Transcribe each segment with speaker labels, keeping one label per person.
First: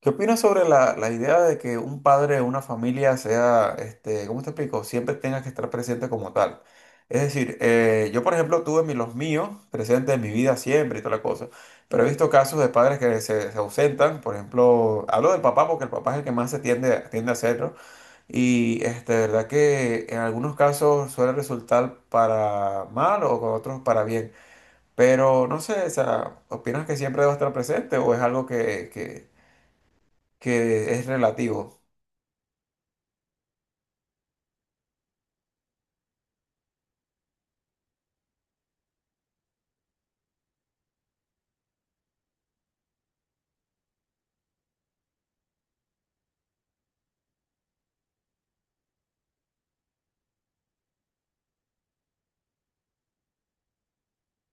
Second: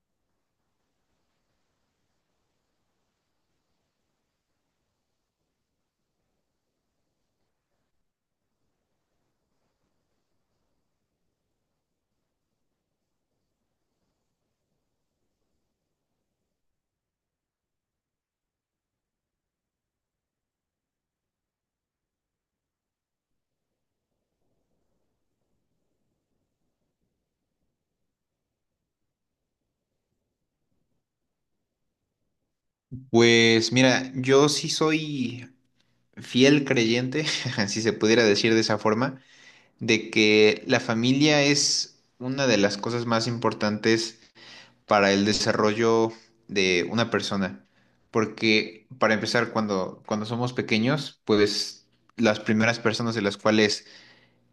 Speaker 1: ¿Qué opinas sobre la idea de que un padre de una familia sea, ¿cómo te explico? Siempre tenga que estar presente como tal. Es decir, yo por ejemplo tuve los míos presentes en mi vida siempre y toda la cosa, pero he visto casos de padres se ausentan, por ejemplo, hablo del papá porque el papá es el que más tiende a hacerlo y de verdad que en algunos casos suele resultar para mal o con otros para bien, pero no sé, o sea, ¿opinas que siempre debe estar presente o es algo que es relativo?
Speaker 2: Pues mira, yo sí soy fiel creyente, si se pudiera decir de esa forma, de que la familia es una de las cosas más importantes para el desarrollo de una persona. Porque para empezar, cuando somos pequeños, pues las primeras personas de las cuales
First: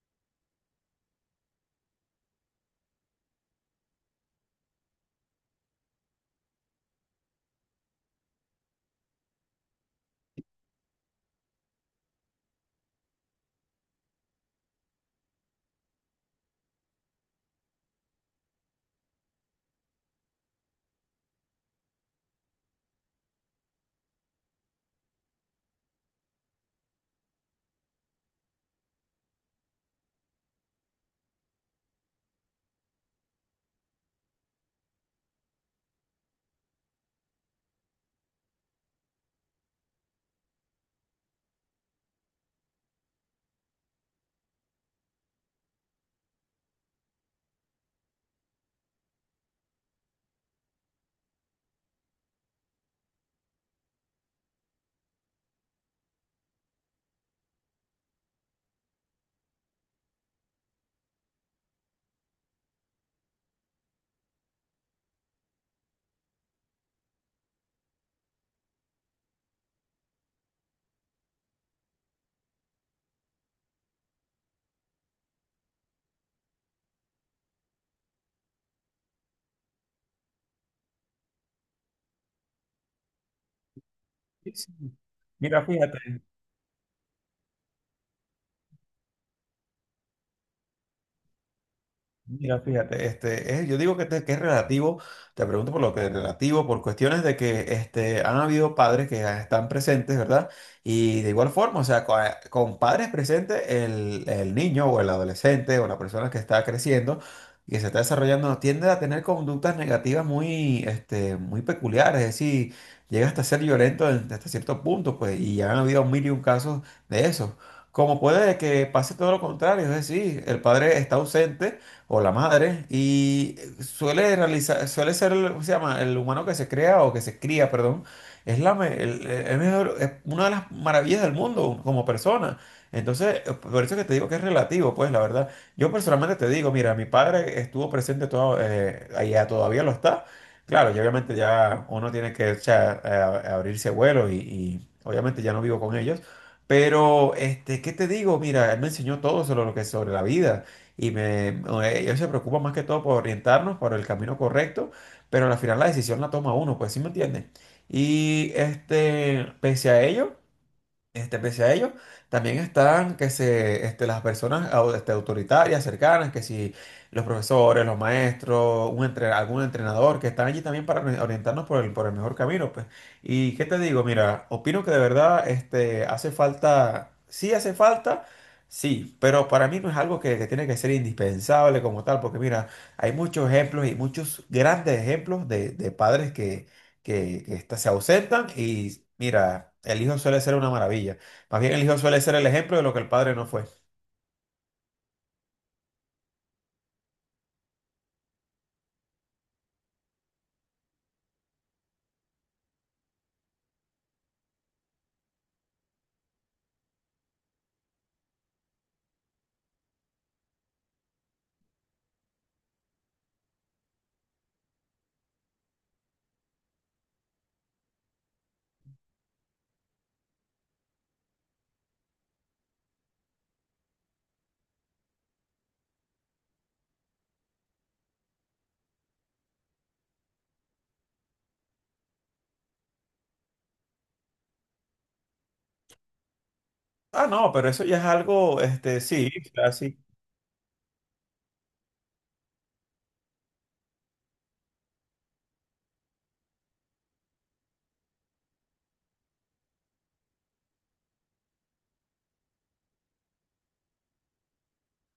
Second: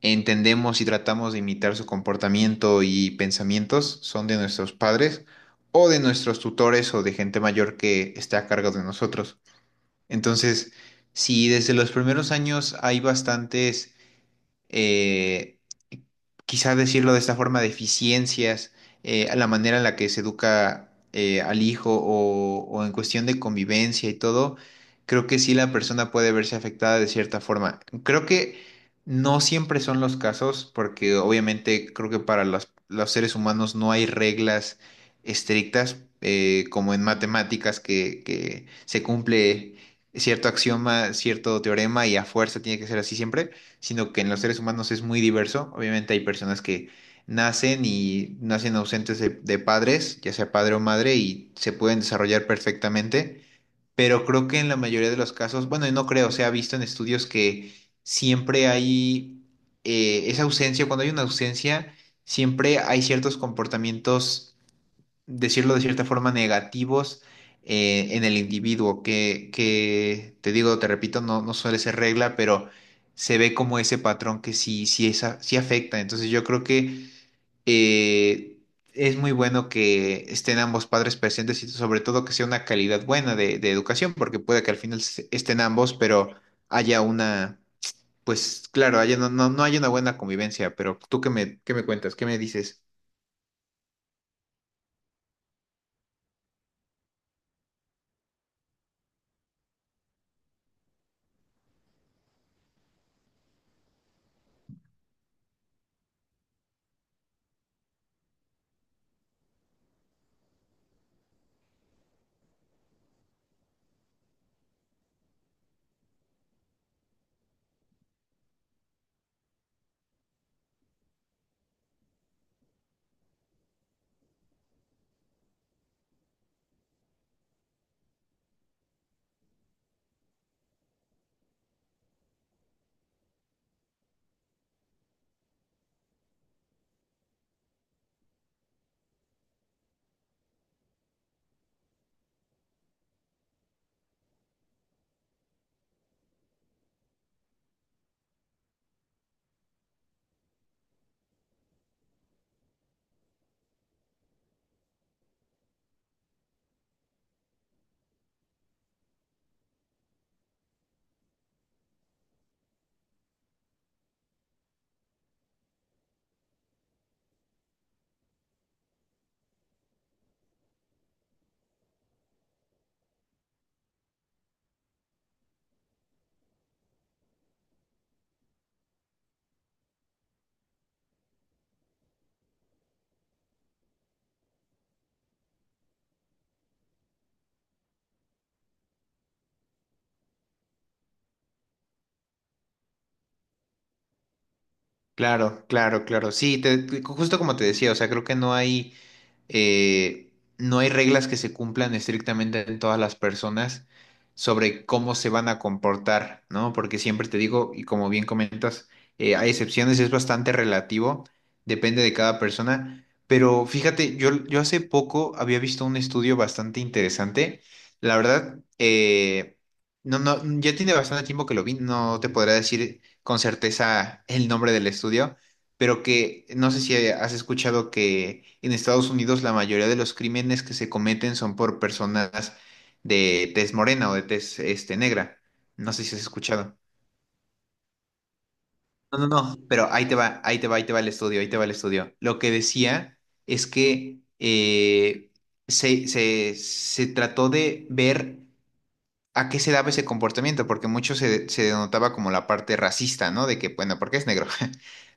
Speaker 2: entendemos y tratamos de imitar su comportamiento y pensamientos son de nuestros padres o de nuestros tutores o de gente mayor que está a cargo de nosotros. Entonces, si desde los primeros años hay bastantes eh, quizá decirlo de esta forma, deficiencias, a la manera en la que se educa al hijo o en cuestión de convivencia y todo, creo que sí la persona puede verse afectada de cierta forma. Creo que no siempre son los casos, porque obviamente creo que para los seres humanos no hay reglas estrictas, como en matemáticas que se cumple cierto axioma, cierto teorema y a fuerza tiene que ser así siempre, sino que en los seres humanos es muy diverso. Obviamente hay personas que nacen y nacen ausentes de padres, ya sea padre o madre, y se pueden desarrollar perfectamente, pero creo que en la mayoría de los casos, bueno, y no creo, se ha visto en estudios que siempre hay esa ausencia, cuando hay una ausencia, siempre hay ciertos comportamientos, decirlo de cierta forma, negativos en el individuo, que te digo, te repito, no, no suele ser regla, pero se ve como ese patrón que sí, sí, sí afecta. Entonces yo creo que eh, es muy bueno que estén ambos padres presentes y sobre todo que sea una calidad buena de educación, porque
Speaker 1: Sí,
Speaker 2: puede que
Speaker 1: sí.
Speaker 2: al final estén
Speaker 1: Mira,
Speaker 2: ambos,
Speaker 1: fíjate.
Speaker 2: pero haya una... Pues claro, haya, no, no, no haya una buena convivencia, pero tú qué me cuentas, qué me
Speaker 1: Mira,
Speaker 2: dices.
Speaker 1: fíjate, yo digo que es relativo, te pregunto por lo que es relativo, por cuestiones de que han habido padres que están presentes, ¿verdad? Y de igual forma, o sea, con padres presentes, el niño o el adolescente o la persona que está creciendo y que se está desarrollando tiende a tener conductas negativas muy peculiares, es decir, llega hasta ser violento hasta cierto punto, pues, y ya han habido mil y un casos de eso. Como puede que pase todo lo contrario, es decir, el padre está ausente o la madre, y suele ser, ¿cómo se llama? El humano que se crea o que se cría, perdón, es el mejor, es una de las maravillas del mundo como persona. Entonces, por eso es que te digo que es relativo, pues, la verdad. Yo personalmente te digo, mira, mi padre estuvo presente todo, allá todavía lo está. Claro, y obviamente ya uno tiene que, o sea, abrirse vuelo y obviamente ya no vivo con ellos. Pero, ¿qué te digo? Mira, él me enseñó todo sobre lo que es sobre la vida y ellos se preocupan más que todo por orientarnos por el camino correcto, pero al final la decisión la toma uno, pues sí me entienden. Y este, pese a ello. Pese a ello, también están que se, este, las personas autoritarias, cercanas, que si los profesores, los maestros, algún entrenador, que están allí también para orientarnos por por el mejor camino, pues. Y qué te digo, mira, opino que de verdad este, hace falta, sí, pero para mí no es algo que tiene que ser indispensable como tal, porque mira, hay muchos ejemplos y muchos grandes ejemplos de padres que estas se ausentan y mira, el hijo suele ser una maravilla. Más bien el hijo suele ser el ejemplo de lo que el padre no fue.
Speaker 2: Claro, claro, claro. Sí, justo como te decía, o sea, creo que no hay, eh, no hay reglas que se cumplan estrictamente en todas las personas sobre cómo se van a comportar, ¿no? Porque siempre te digo, y como bien comentas, hay excepciones, es bastante relativo, depende de cada persona. Pero fíjate, yo hace poco había visto un estudio bastante interesante. La verdad, no, no, ya tiene bastante tiempo que lo vi, no te podrá decir con certeza el nombre del estudio, pero que no sé si has escuchado que en Estados Unidos la mayoría de los crímenes que se cometen son por personas de tez morena o de tez este, negra. No sé si has escuchado.
Speaker 1: Ah, no, pero eso ya es algo, este,
Speaker 2: No, no,
Speaker 1: sí, o
Speaker 2: no,
Speaker 1: sea,
Speaker 2: pero
Speaker 1: sí,
Speaker 2: ahí te va, ahí te va, ahí te va el estudio, ahí te va el estudio. Lo que decía es que se trató de ver a qué se daba ese comportamiento, porque mucho se denotaba como la parte racista, ¿no? De que, bueno, ¿porque es negro?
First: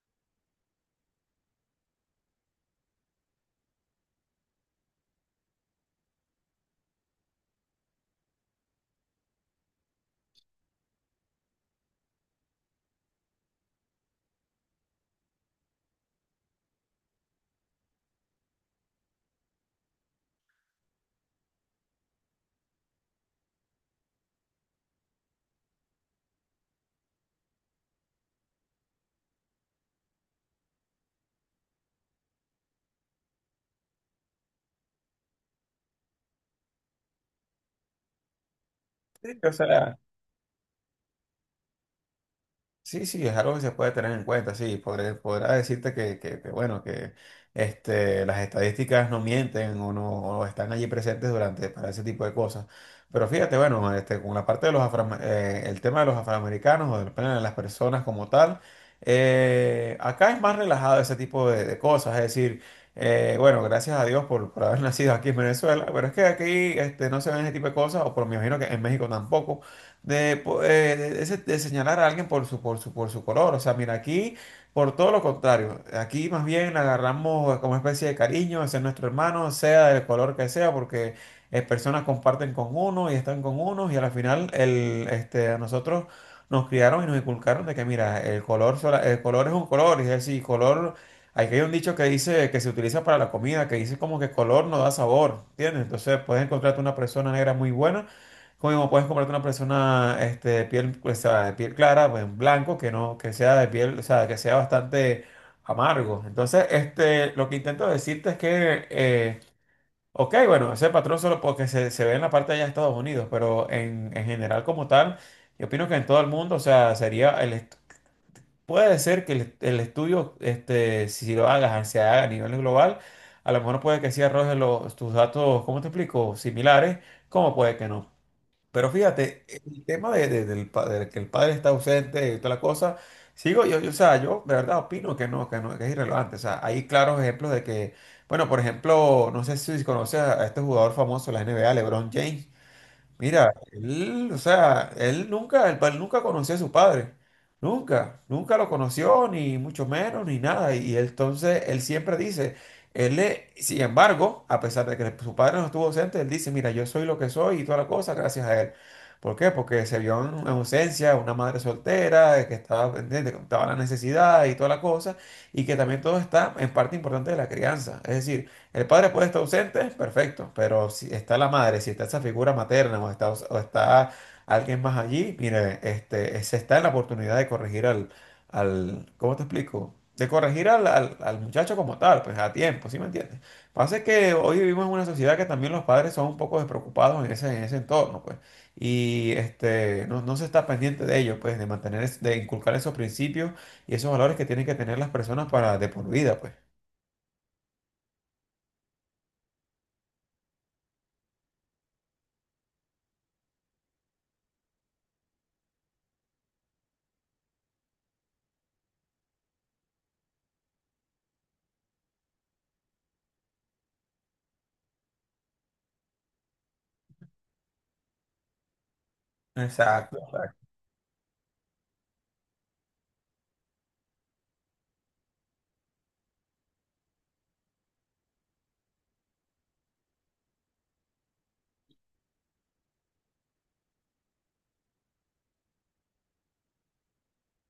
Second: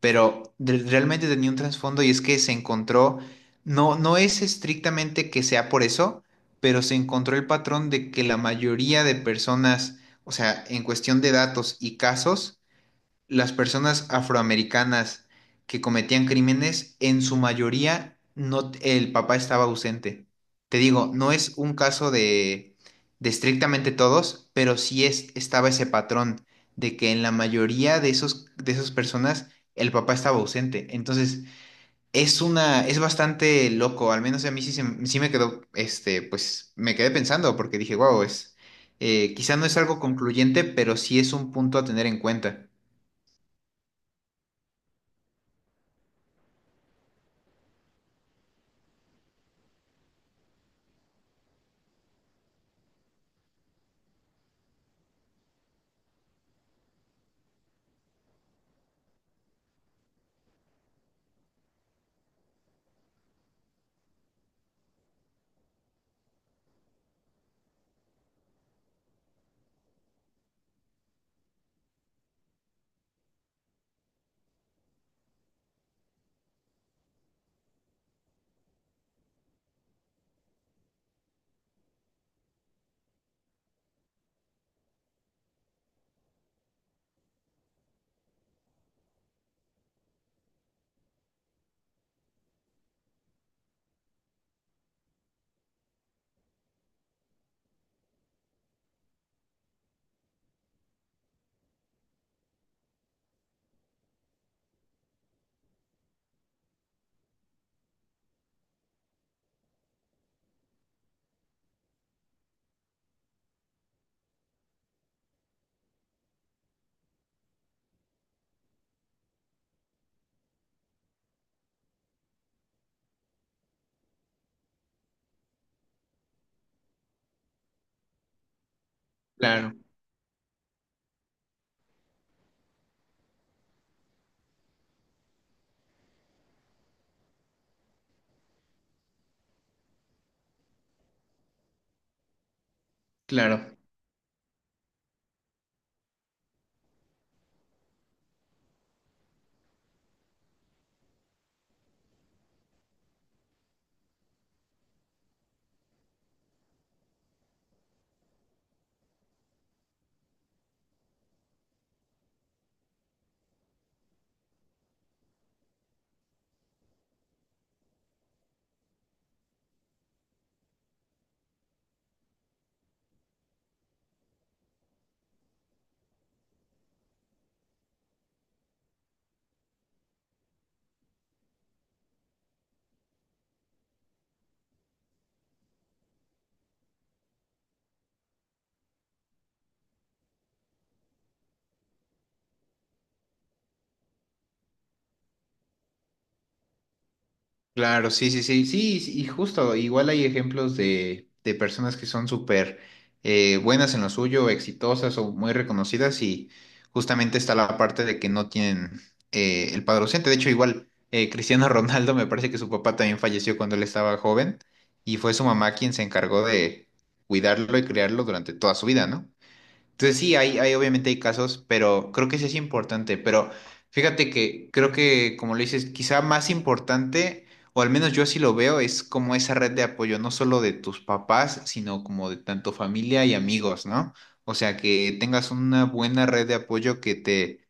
Speaker 2: Pero realmente tenía un trasfondo y es que se encontró, no, no es estrictamente que sea por eso, pero se encontró el patrón de que la mayoría de personas, o sea, en cuestión de datos y casos, las personas afroamericanas que cometían crímenes, en su mayoría no, el papá estaba ausente. Te digo, no es un caso de estrictamente todos, pero sí es, estaba ese patrón de que en la mayoría de esos, de esas personas el papá estaba ausente. Entonces, es una, es bastante loco, al menos a mí sí, sí me quedó, este, pues me quedé pensando porque dije, wow, es,
Speaker 1: sí, o
Speaker 2: quizá no es
Speaker 1: sea,
Speaker 2: algo concluyente, pero sí es un punto a tener en cuenta.
Speaker 1: sí, sí, es algo que se puede tener en cuenta, sí, podrá decirte que, bueno, que las estadísticas no mienten o no o están allí presentes durante para ese tipo de cosas. Pero fíjate, bueno, este, con la parte de los el tema de los afroamericanos o del plano de las personas como tal, acá es más relajado ese tipo de cosas, es decir, bueno, gracias a Dios por haber nacido aquí en Venezuela, pero es que aquí este, no se ven ese tipo de cosas, o por me imagino que en México tampoco de de señalar a alguien por su, por su, por su color. O sea, mira, aquí por todo lo contrario, aquí más bien le agarramos como especie de cariño, ese es nuestro hermano, sea del color que sea, porque personas comparten con uno y están con uno y al final a nosotros nos criaron y nos inculcaron de que mira, el color es un color, es decir, color. Aquí hay un dicho que dice que se utiliza para la comida, que dice como que color no da sabor, ¿entiendes? Entonces puedes encontrarte una persona negra muy buena como puedes comprarte una persona este, de piel, o sea, de piel clara, pues en blanco, que no, que sea de piel, o sea, que sea bastante amargo. Entonces, este, lo que intento decirte es que, ok, bueno, ese patrón solo porque se ve en la parte de allá de Estados Unidos, pero en general como tal, yo opino que en todo el mundo, o sea, puede ser que el estudio, este, si lo hagas, ah, se haga a nivel global, a lo mejor puede que sí arroje los, tus datos, ¿cómo te explico? Similares, como puede que no. Pero fíjate,
Speaker 2: Claro.
Speaker 1: el tema de que el padre está ausente y toda la cosa, sigo o sea, yo de verdad opino que que no, que es irrelevante. O sea, hay claros ejemplos de que, bueno, por ejemplo, no sé si conoces a este jugador famoso de la NBA, LeBron James. Mira,
Speaker 2: Claro,
Speaker 1: él, o sea, él nunca conoció a su padre, nunca, nunca lo conoció, ni mucho menos, ni nada. Y él, entonces, él siempre dice, sin embargo, a pesar de que su padre no estuvo ausente, él dice, mira, yo soy lo que soy y toda la cosa gracias a él. ¿Por qué? Porque se vio en ausencia una madre soltera, que estaba pendiente, que estaba la necesidad y toda la cosa, y que también todo está en parte importante de la crianza. Es decir, el padre puede estar ausente, perfecto, pero si está la madre, si está esa figura materna o está alguien más allí, mire, este, se está en la oportunidad de corregir al, ¿cómo te explico? De corregir al muchacho como tal, pues a tiempo, ¿sí me entiendes? Pasa que hoy vivimos en una sociedad que también los padres son un poco despreocupados en ese entorno, pues, y este, no se está pendiente de ello, pues, de de inculcar esos principios y esos valores que tienen que tener las personas para de por vida, pues.
Speaker 2: claro, sí, sí, sí, sí, sí, y justo, igual hay ejemplos de personas que son súper buenas en lo suyo, exitosas o muy reconocidas y justamente está la parte de que no tienen el padre ausente. De hecho, igual Cristiano Ronaldo me parece que su papá también falleció cuando él estaba joven y fue su mamá quien se encargó de cuidarlo y criarlo durante toda su vida, ¿no?
Speaker 1: Exacto.
Speaker 2: Entonces sí, hay obviamente hay casos, pero creo que sí es importante. Pero fíjate que creo que, como lo dices, quizá más importante, o al menos yo así lo veo, es como esa red de apoyo, no solo de tus papás, sino como de tanto familia y amigos, ¿no? O sea, que tengas una buena red de apoyo que te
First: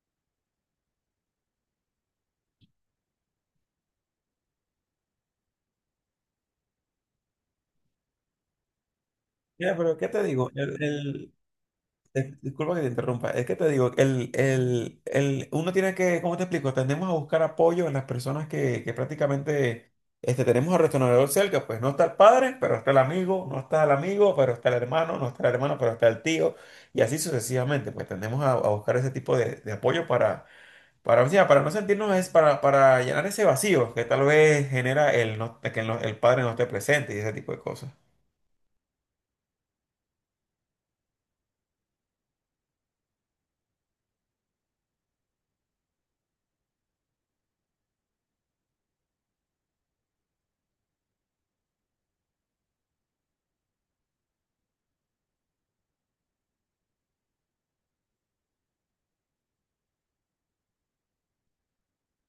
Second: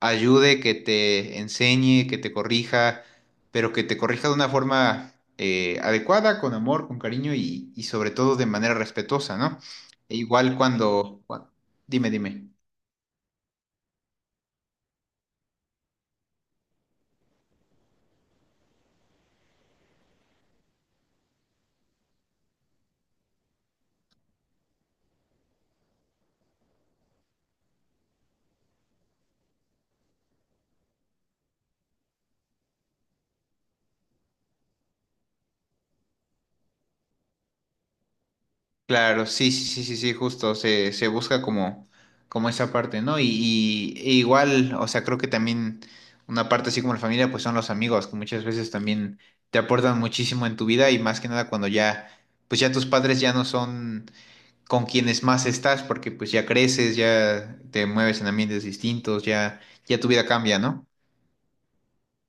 Speaker 2: ayude, que te enseñe, que te corrija, pero que te corrija de una forma adecuada, con amor, con cariño y sobre todo de manera respetuosa, ¿no?
Speaker 1: Mira, pero ¿qué
Speaker 2: E
Speaker 1: te digo?
Speaker 2: igual cuando, dime, dime.
Speaker 1: Disculpa que te interrumpa, es que te digo, uno tiene que, ¿cómo te explico? Tendemos a buscar apoyo en las personas que prácticamente este, tenemos al retornador cerca, pues no está el padre, pero está el amigo, no está el amigo, pero está el hermano, no está el hermano, pero está el tío, y así sucesivamente, pues tendemos a buscar ese tipo de apoyo o sea, para no sentirnos, es para llenar ese vacío que tal vez genera el, no- que el no- el padre no esté presente y ese tipo de cosas.
Speaker 2: Claro, sí, sí, sí, sí, sí, justo, se busca como, como esa parte, ¿no? E igual, o sea, creo que también una parte así como la familia, pues son los amigos, que muchas veces también te aportan muchísimo en tu vida y más que nada cuando ya, pues ya tus padres ya no son con quienes más estás, porque pues ya creces, ya te mueves en ambientes distintos, ya, ya tu vida cambia, ¿no?